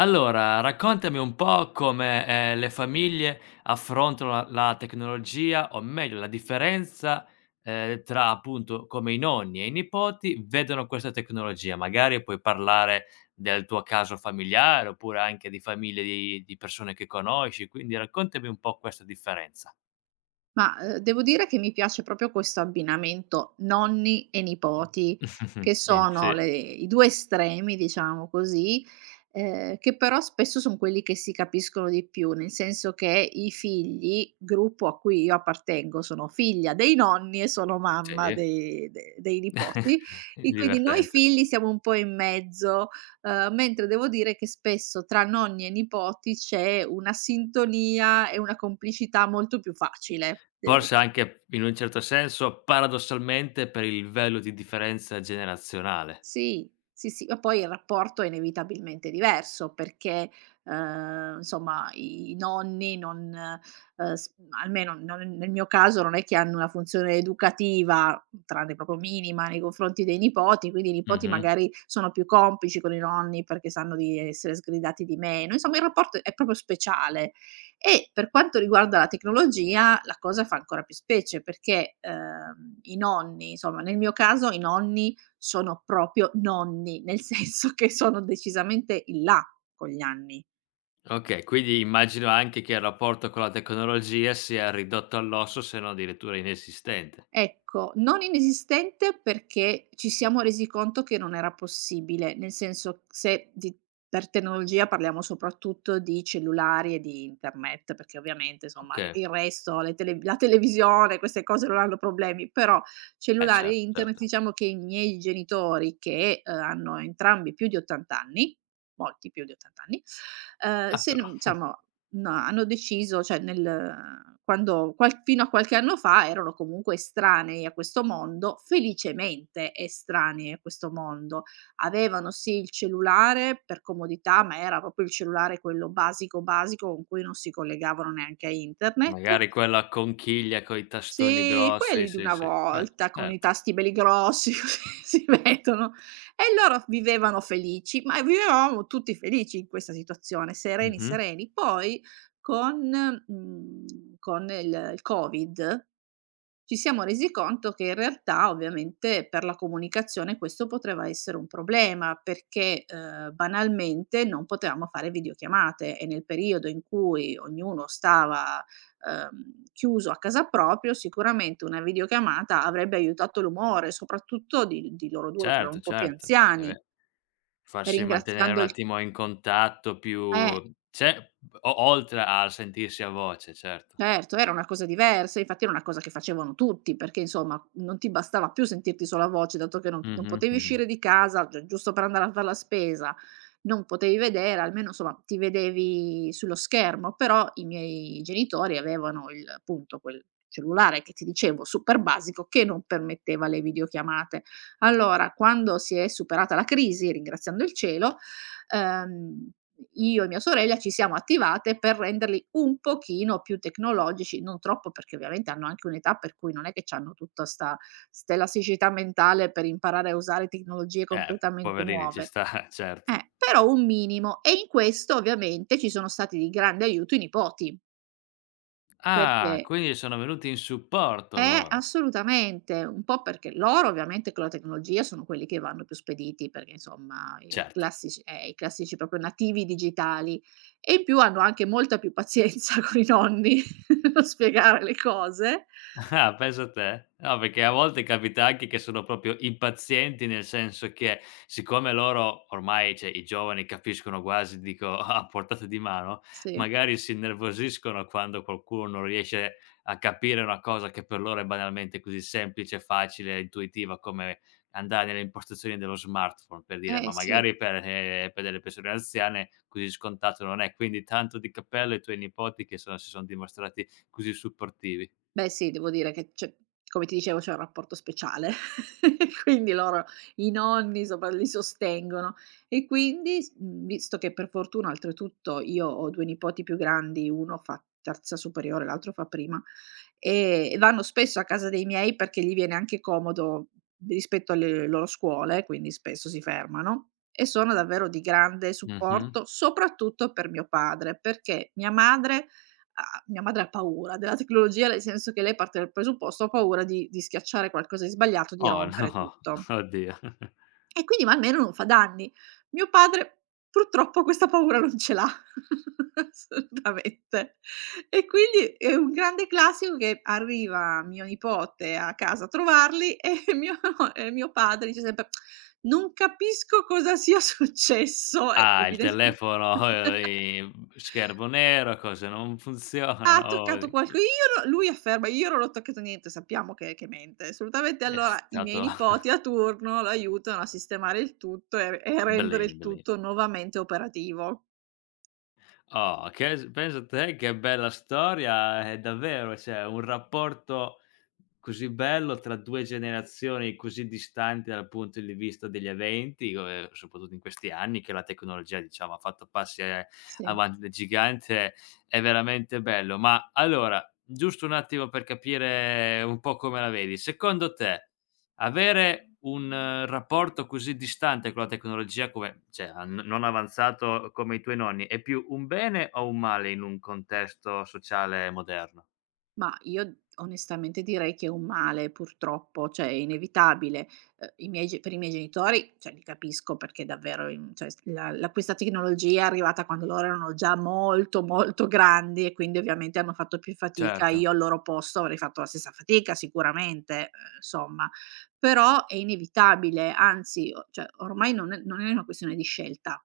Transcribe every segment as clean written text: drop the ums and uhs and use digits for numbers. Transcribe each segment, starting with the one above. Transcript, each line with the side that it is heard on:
left: Allora, raccontami un po' come, le famiglie affrontano la tecnologia, o meglio la differenza, tra appunto come i nonni e i nipoti vedono questa tecnologia. Magari puoi parlare del tuo caso familiare, oppure anche di famiglie di persone che conosci, quindi raccontami un po' questa differenza.
right: Ma, devo dire che mi piace proprio questo abbinamento nonni e nipoti,
left: Mh-mh.
right: che
left: In sì,
right: sono le i 2 estremi, diciamo così, che però spesso son quelli che si capiscono di più, nel senso che i figli, gruppo a cui io appartengo, sono figlia dei nonni e sono mamma
left: sì,
right: dei nipoti, e quindi noi
left: divertente.
right: figli siamo un po' in mezzo. Mentre devo dire che spesso tra nonni e nipoti c'è una sintonia e una complicità molto più facile, devo.
left: Forse anche in un certo senso, paradossalmente, per il livello di differenza generazionale.
right: Sì, sì, sì, ma poi il rapporto è inevitabilmente diverso perché, insomma i nonni non, s almeno non nel mio caso, non è che hanno una funzione educativa, tranne proprio minima, nei confronti dei nipoti, quindi i nipoti
left: Mh-mh.
right: magari sono più complici con i nonni perché sanno di essere sgridati di meno, insomma il rapporto è proprio speciale. E per quanto riguarda la tecnologia la cosa fa ancora più specie perché, i nonni, insomma nel mio caso i nonni sono proprio nonni, nel senso che sono decisamente in là con gli anni.
left: Okay, quindi immagino anche che il rapporto con la tecnologia sia ridotto all'osso, se non addirittura inesistente.
right: Ecco, non inesistente perché ci siamo resi conto che non era possibile, nel senso, se di per tecnologia parliamo soprattutto di cellulari e di internet, perché ovviamente insomma il
left: Okay.
right: il resto, le tele la televisione, queste cose non hanno problemi, però
left: Eh
right: cellulari e
left: certo,
right: internet,
left: certo.
right: diciamo che i miei genitori, che, hanno entrambi più di 80 anni, molti più di 80 anni. uhm,
left: Ah
right: se
left: però,
right: n diciamo No, hanno deciso, cioè nel quando qual fino a qualche anno fa erano comunque estranei a questo mondo, felicemente estranei a questo mondo. Avevano sì il cellulare per comodità, ma era proprio il cellulare quello basico, basico, con cui non si collegavano neanche a internet.
left: magari quella conchiglia coi tastoni
right: Sì,
left: grossi,
right: quelli di
left: sì,
right: una
left: sì, quel
right: volta con i
left: certo.
right: tasti belli grossi, così si mettono. E loro vivevano felici, ma vivevamo tutti felici in questa situazione, sereni,
left: Mh-mh.
right: sereni. Poi con mhmm, con il Covid ci siamo resi conto che in realtà ovviamente per la comunicazione questo poteva essere un problema perché, banalmente non potevamo fare videochiamate, e nel periodo in cui ognuno stava, chiuso a casa, proprio sicuramente una videochiamata avrebbe aiutato l'umore, soprattutto di loro 2 che erano un
left: Certo,
right: po' più
left: certo. Eh
right: anziani,
left: beh, farsi mantenere un
right: ringraziando il,
left: attimo in contatto
right: eh.
left: più c'è o oltre a sentirsi a voce, certo.
right: Certo, era una cosa diversa, infatti era una cosa che facevano tutti, perché insomma non ti bastava più sentirti solo a voce, dato che non
left: Mh-mh,
right: potevi
left: mh-mh.
right: uscire di casa, gi giusto per andare a far la spesa, non potevi vedere, almeno insomma ti vedevi sullo schermo, però i miei genitori avevano il appunto quel cellulare che ti dicevo, super basico, che non permetteva le videochiamate. Allora, quando si è superata la crisi, ringraziando il cielo, ehm, io e mia sorella ci siamo attivate per renderli un pochino più tecnologici, non troppo perché ovviamente hanno anche un'età per cui non è che c'hanno tutta sta l'elasticità mentale per imparare a usare tecnologie completamente
left: Poverini, ci
right: nuove.
left: sta, certo.
right: Però un minimo, e in questo ovviamente ci sono stati di grande aiuto i nipoti,
left: Ah,
right: perché.
left: quindi sono venuti in supporto loro.
right: Assolutamente, un po' perché loro ovviamente con la tecnologia sono quelli che vanno più spediti, perché insomma i
left: Certo.
right: classici, i classici proprio nativi digitali, e in più hanno anche molta più pazienza con i nonni nello spiegare le cose.
left: Ah, pensa a te. No, perché a volte capita anche che sono proprio impazienti, nel senso che siccome loro ormai, cioè i giovani capiscono quasi, dico a portata di mano,
right: Sì,
left: magari si innervosiscono quando qualcuno non riesce a capire una cosa che per loro è banalmente così semplice, facile, e intuitiva come andare nelle impostazioni dello smartphone, per dire, ma
right: eh sì.
left: magari per delle persone anziane così scontato non è. Quindi tanto di cappello ai tuoi nipoti che sono si son dimostrati così supportivi.
right: Beh sì, devo dire che cioè, come ti dicevo c'è un rapporto speciale, quindi loro, i nonni, sopra li sostengono, e quindi, visto che per fortuna oltretutto io ho 2 nipoti più grandi, uno fa terza superiore, l'altro fa prima, e vanno spesso a casa dei miei perché gli viene anche comodo rispetto alle loro scuole, quindi spesso si fermano e sono davvero di grande
left: Mh-mh.
right: supporto, soprattutto per mio padre, perché mia madre. Ah, mia madre ha paura della tecnologia, nel senso che lei parte dal presupposto: "Ho paura di schiacciare qualcosa di sbagliato, di
left: Oh
right: rompere
left: no,
right: tutto".
left: oddio.
right: E quindi, ma almeno non fa danni. Mio padre purtroppo questa paura non ce l'ha, assolutamente. E quindi è un grande classico che arriva mio nipote a casa a trovarli, e mio padre dice sempre: "Non capisco cosa sia successo", e
left: Ah, il
right: evidente.
left: telefono, schermo nero, cose non funzionano,
right: Ha
left: oh,
right: toccato qualco,
left: i
right: io no, lui afferma: "Io non ho toccato niente", sappiamo che mente assolutamente.
left: è
right: Allora i miei
left: stato
right: nipoti a turno lo aiutano a sistemare il tutto e a rendere il
left: beleni, belen.
right: tutto nuovamente operativo.
left: Oh, che s pensa te che bella storia, è davvero, cioè un rapporto così bello tra 2 generazioni così distanti dal punto di vista degli eventi, soprattutto in questi anni che la tecnologia, diciamo, ha fatto passi,
right: Sì.
left: avanti da gigante, è veramente bello. Ma allora, giusto un attimo per capire un po' come la vedi, secondo te avere un rapporto così distante con la tecnologia come cioè a n non avanzato come i tuoi nonni, è più un bene o un male in un contesto sociale moderno?
right: Ma io onestamente direi che è un male purtroppo, cioè è inevitabile. I miei ge per i miei genitori, cioè li capisco perché davvero, in cioè s la la questa tecnologia è arrivata quando loro erano già molto, molto grandi e quindi ovviamente hanno fatto più fatica.
left: Certo.
right: Io al loro posto avrei fatto la stessa fatica sicuramente, insomma, però è inevitabile, anzi, o cioè, ormai non è una questione di scelta.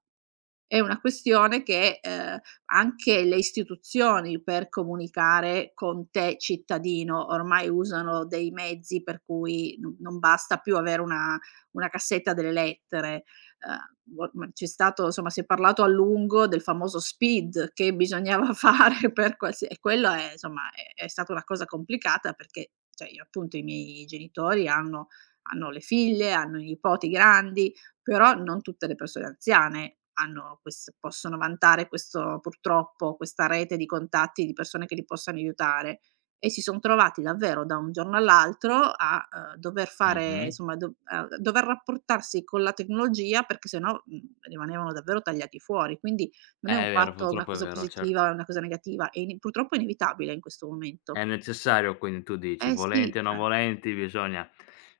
right: È una questione che, anche le istituzioni per comunicare con te cittadino, ormai usano dei mezzi per cui n non basta più avere una cassetta delle lettere. O ma c'è stato, insomma si è parlato a lungo del famoso SPID che bisognava fare per, qualsia e quello è, insomma, è stata una cosa complicata perché, cioè io appunto i miei genitori hanno le figlie, hanno i nipoti grandi, però non tutte le persone anziane hanno, ques possono vantare questo purtroppo, questa rete di contatti di persone che li possano aiutare, e si son trovati davvero da un giorno all'altro a, dover fare,
left: Mh-mh.
right: insomma, do a dover rapportarsi con la tecnologia perché se no, rimanevano davvero tagliati fuori. Quindi non
left: È
right: è un
left: vero,
right: fatto una
left: purtroppo è
right: cosa
left: vero,
right: positiva
left: certo.
right: o una cosa negativa, è, ini purtroppo, è inevitabile in questo momento.
left: È necessario quindi tu dici,
right: Eh sì,
left: volenti o non
right: cioè.
left: volenti bisogna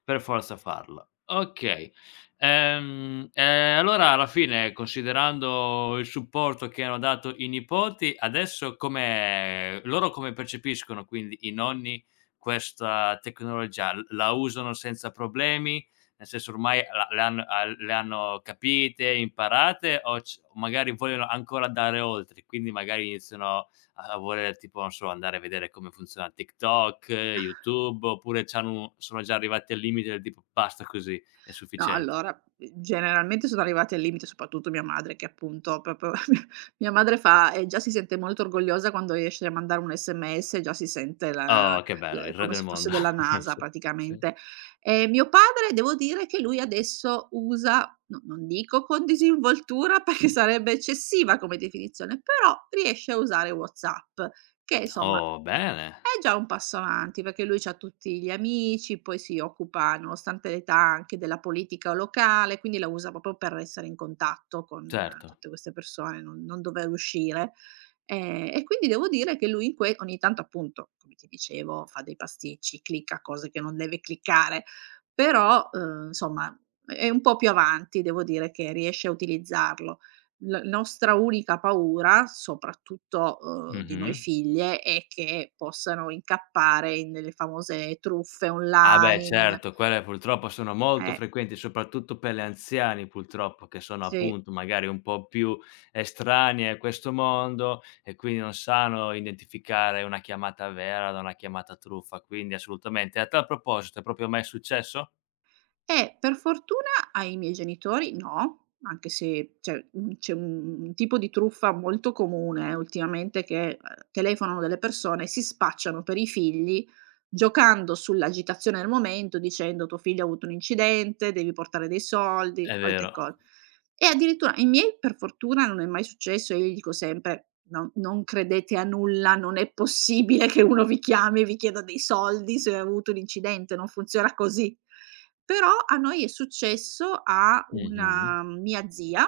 left: per forza farlo. Okay, e allora alla fine considerando il supporto che hanno dato i nipoti, adesso come loro come percepiscono quindi i nonni questa tecnologia? L la usano senza problemi? Nel senso ormai la le han al le hanno capite, imparate o c magari vogliono ancora andare oltre, quindi magari iniziano a voler tipo, non so, andare a vedere come funziona TikTok, YouTube, oppure c'hanno sono già arrivati al limite del tipo: "Basta così, è
right: No,
left: sufficiente."
right: allora, generalmente sono arrivati al limite, soprattutto mia madre, che appunto proprio, mia madre fa, già si sente molto orgogliosa quando riesce a mandare un SMS, già si sente la
left: Oh, che bello,
right: l
left: il re
right: come
left: del
right: se fosse
left: mondo.
right: della NASA
left: Sì, sì.
right: praticamente. Mio padre devo dire che lui adesso usa, no, non dico con disinvoltura perché sarebbe eccessiva come definizione, però riesce a usare WhatsApp, che insomma
left: Oh, bene,
right: è già un passo avanti perché lui c'ha tutti gli amici, poi si occupa, nonostante l'età, anche della politica locale, quindi la usa proprio per essere in contatto con,
left: certo.
right: tutte queste persone, non dover uscire. E quindi devo dire che lui, in que ogni tanto appunto, come ti dicevo, fa dei pasticci, clicca cose che non deve cliccare, però, insomma è un po' più avanti, devo dire che riesce a utilizzarlo. L nostra unica paura, soprattutto, di noi
left: Mh-mh.
right: figlie, è che possano incappare in delle famose truffe
left: Ah beh
right: online.
left: certo, quelle purtroppo sono molto
right: Eh,
left: frequenti, soprattutto per gli anziani purtroppo, che sono
right: sì.
left: appunto magari un po' più estranei a questo mondo e quindi non sanno identificare una chiamata vera da una chiamata truffa, quindi assolutamente. A tal proposito, è proprio mai successo?
right: Per fortuna ai miei genitori no, anche se cioè, c'è un tipo di truffa molto comune, ultimamente, che, telefonano delle persone, e si spacciano per i figli, giocando sull'agitazione del momento, dicendo: "Tuo figlio ha avuto un incidente, devi portare dei soldi",
left: È
right: solite
left: vero.
right: cose. E addirittura ai miei per fortuna non è mai successo, io gli dico sempre: "No, non credete a nulla, non è possibile che uno vi chiami e vi chieda dei soldi se ha avuto un incidente, non funziona così". Però a noi è successo, a
left: Mh-mh.
right: una mia zia,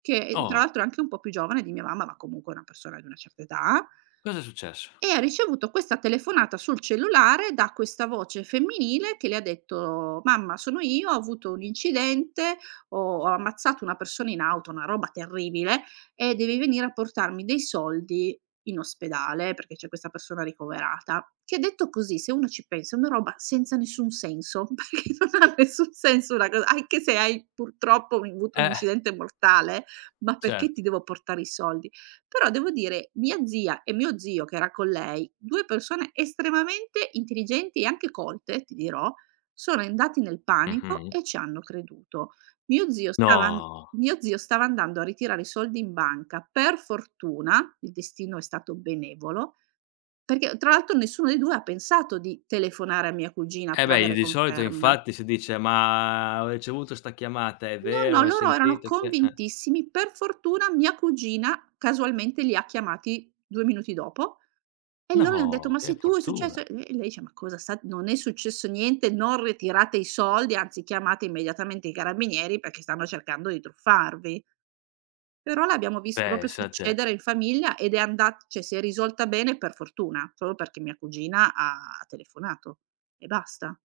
right: che tra
left: Oh,
right: l'altro è anche un po' più giovane di mia mamma, ma comunque è una persona di una certa età,
left: cosa è successo?
right: e ha ricevuto questa telefonata sul cellulare da questa voce femminile che le ha detto: "Mamma, sono io, ho avuto un incidente, ho ammazzato una persona in auto", una roba terribile, "e devi venire a portarmi dei soldi in ospedale perché c'è questa persona ricoverata". Che detto così, se uno ci pensa, è una roba senza nessun senso, perché non ha nessun senso una cosa, anche se hai purtroppo avuto un
left: Eh,
right: incidente mortale, ma perché ti
left: certo.
right: devo portare i soldi? Però devo dire, mia zia e mio zio che era con lei, 2 persone estremamente intelligenti e anche colte, ti dirò, sono andati nel
left: Mh-mh.
right: panico e ci hanno creduto. Mio zio stava, an
left: No.
right: mio zio stava andando a ritirare i soldi in banca, per fortuna, il destino è stato benevolo, perché tra l'altro nessuno dei 2 ha pensato di telefonare a mia cugina
left: Eh
right: per
left: beh,
right: avere
left: di solito
right: conferma.
left: infatti si dice: "Ma ho ricevuto 'sta chiamata, è
right: No, no,
left: vero? Hai
right: loro erano
left: sentito chi è?"
right: convintissimi. Per fortuna mia cugina casualmente li ha chiamati 2 minuti dopo, e loro le han detto:
left: No,
right: "Ma
left: che
right: sei tu, è successo?" E
left: fortuna.
right: e lei dice: "Ma cosa sta, non è successo niente, non ritirate i soldi, anzi chiamate immediatamente i carabinieri perché stanno cercando di truffarvi". Però l'abbiamo visto proprio
left: Pensa a te.
right: succedere in famiglia, ed è andat cioè si è risolta bene per fortuna, solo perché mia cugina ha telefonato, e basta.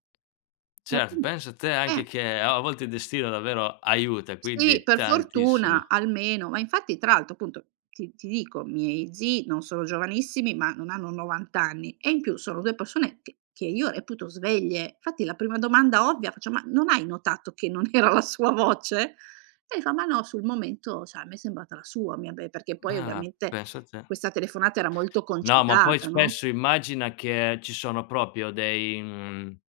right: E
left: Certo,
right: appun
left: pensa a te anche
right: eh.
left: che a volte il destino davvero aiuta,
right: Sì,
left: quindi
right: per
left: tantissimo.
right: fortuna almeno, ma infatti tra l'altro appunto ti dico, miei zii non sono giovanissimi, ma non hanno 90 anni e in più sono 2 persone che io reputo sveglie. Infatti la prima domanda ovvia faccio: "Ma non hai notato che non era la sua voce?" E fa: "Ma no, sul momento, cioè a me è sembrata la sua, mia be", perché poi
left: Ah,
right: ovviamente
left: pensa a te.
right: questa telefonata era molto
left: No, ma poi
right: concitata, no?
left: spesso immagina che ci sono proprio dei, mhmm,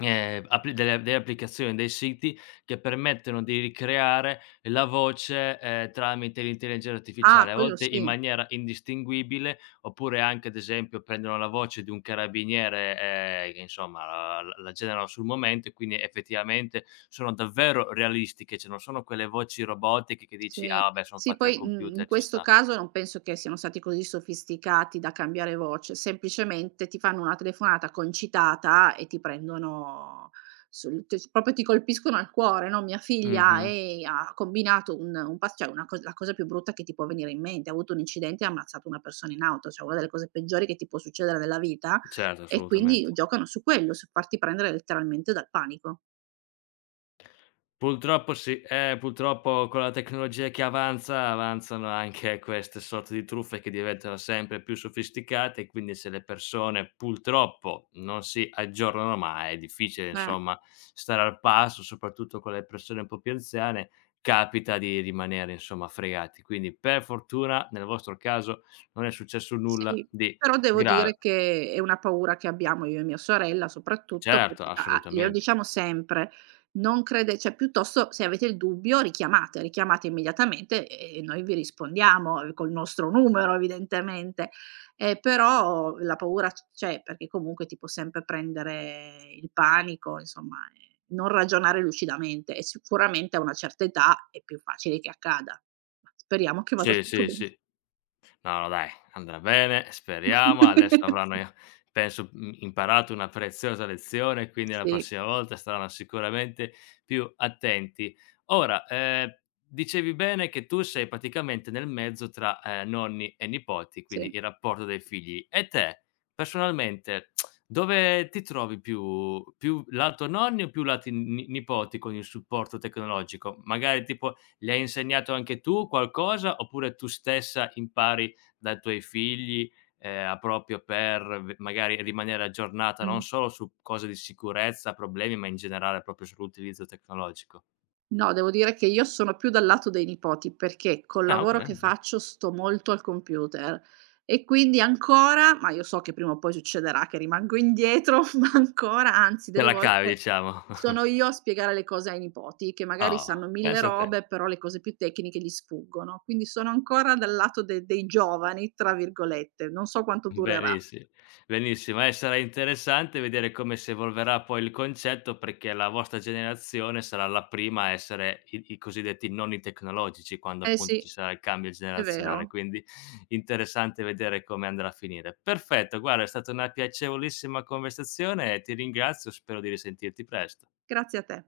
left: Appli delle applicazioni, dei siti che permettono di ricreare la voce, tramite l'intelligenza
right: Ah,
left: artificiale, a
right: quello
left: volte in
right: sì.
left: maniera indistinguibile, oppure anche, ad esempio, prendono la voce di un carabiniere, che insomma la generano sul momento e quindi effettivamente sono davvero realistiche, cioè non sono quelle voci robotiche che dici: "Ah
right: Sì,
left: vabbè, son
right: sì
left: fatte al
right: poi, in
left: computer, ci
right: questo
left: sta."
right: caso non penso che siano stati così sofisticati da cambiare voce, semplicemente ti fanno una telefonata concitata e ti prendono, sul t proprio ti colpiscono al cuore, no: "Mia figlia,
left: Mh-mh.
right: ha combinato un pas" cioè una cos la cosa più brutta che ti può venire in mente, ha avuto un incidente e ha ammazzato una persona in auto, cioè una delle cose peggiori che ti può succedere nella vita,
left: Certo,
right: e quindi
left: assolutamente.
right: giocano su quello, su farti prendere letteralmente dal panico.
left: Purtroppo sì, purtroppo con la tecnologia che avanza, avanzano anche queste sorte di truffe che diventano sempre più sofisticate e quindi se le persone purtroppo non si aggiornano mai, è difficile
right: Eh.
left: insomma stare al passo, soprattutto con le persone un po' più anziane, capita di rimanere insomma fregati. Quindi per fortuna nel vostro caso non è successo nulla
right: Sì,
left: di
right: però devo
left: grave.
right: dire che è una paura che abbiamo io e mia sorella, soprattutto
left: Certo,
right: perché a glielo
left: assolutamente.
right: diciamo sempre: "Non crede", cioè piuttosto se avete il dubbio richiamate, richiamate immediatamente, e noi vi rispondiamo, col nostro numero evidentemente. Però la paura, c'è, perché comunque ti può sempre prendere il panico, insomma, non ragionare lucidamente, e sicuramente a una certa età è più facile che accada. Ma speriamo che vada
left: Sì,
right: tutto
left: sì,
right: bene.
left: sì. No, no dai, andrà bene, speriamo. Adesso avranno
right: Sì.
left: i penso, mhmm, imparato una preziosa lezione, quindi la
right: Sì,
left: prossima volta saranno sicuramente più attenti. Ora, dicevi bene che tu sei praticamente nel mezzo tra, nonni e nipoti, quindi
right: sì.
left: il rapporto dei figli. E te, personalmente, dove ti trovi più più lato nonni o più lati ni nipoti con il supporto tecnologico? Magari tipo, gli hai insegnato anche tu qualcosa, oppure tu stessa impari dai tuoi figli, proprio per v magari rimanere aggiornata
right: Mh.
left: non solo su cose di sicurezza, problemi, ma in generale proprio sull'utilizzo tecnologico.
right: No, devo dire che io sono più dal lato dei nipoti, perché col
left: Ah okay,
right: lavoro
left: va
right: che
left: bene.
right: faccio sto molto al computer, e quindi ancora, ma io so che prima o poi succederà che rimango indietro, ma ancora anzi
left: Te
right: delle
left: la cavi
right: volte
left: diciamo.
right: sono io a spiegare le cose ai nipoti, che magari
left: Oh,
right: sanno 1000
left: pensa a te.
right: robe, però le cose più tecniche gli sfuggono. Quindi sono ancora dal lato de dei "giovani", tra virgolette, non so quanto durerà.
left: Benissi benissimo. Sarà interessante vedere come si evolverà poi il concetto, perché la vostra generazione sarà la prima a essere i cosiddetti nonni tecnologici, quando
right: Eh
left: appunto
right: sì,
left: ci sarà il cambio
right: è
left: generazionale,
right: vero.
left: quindi interessante vedere come andrà a finire. Perfetto, guarda è stata una piacevolissima conversazione e ti ringrazio, spero di risentirti prest
right: Grazie a te.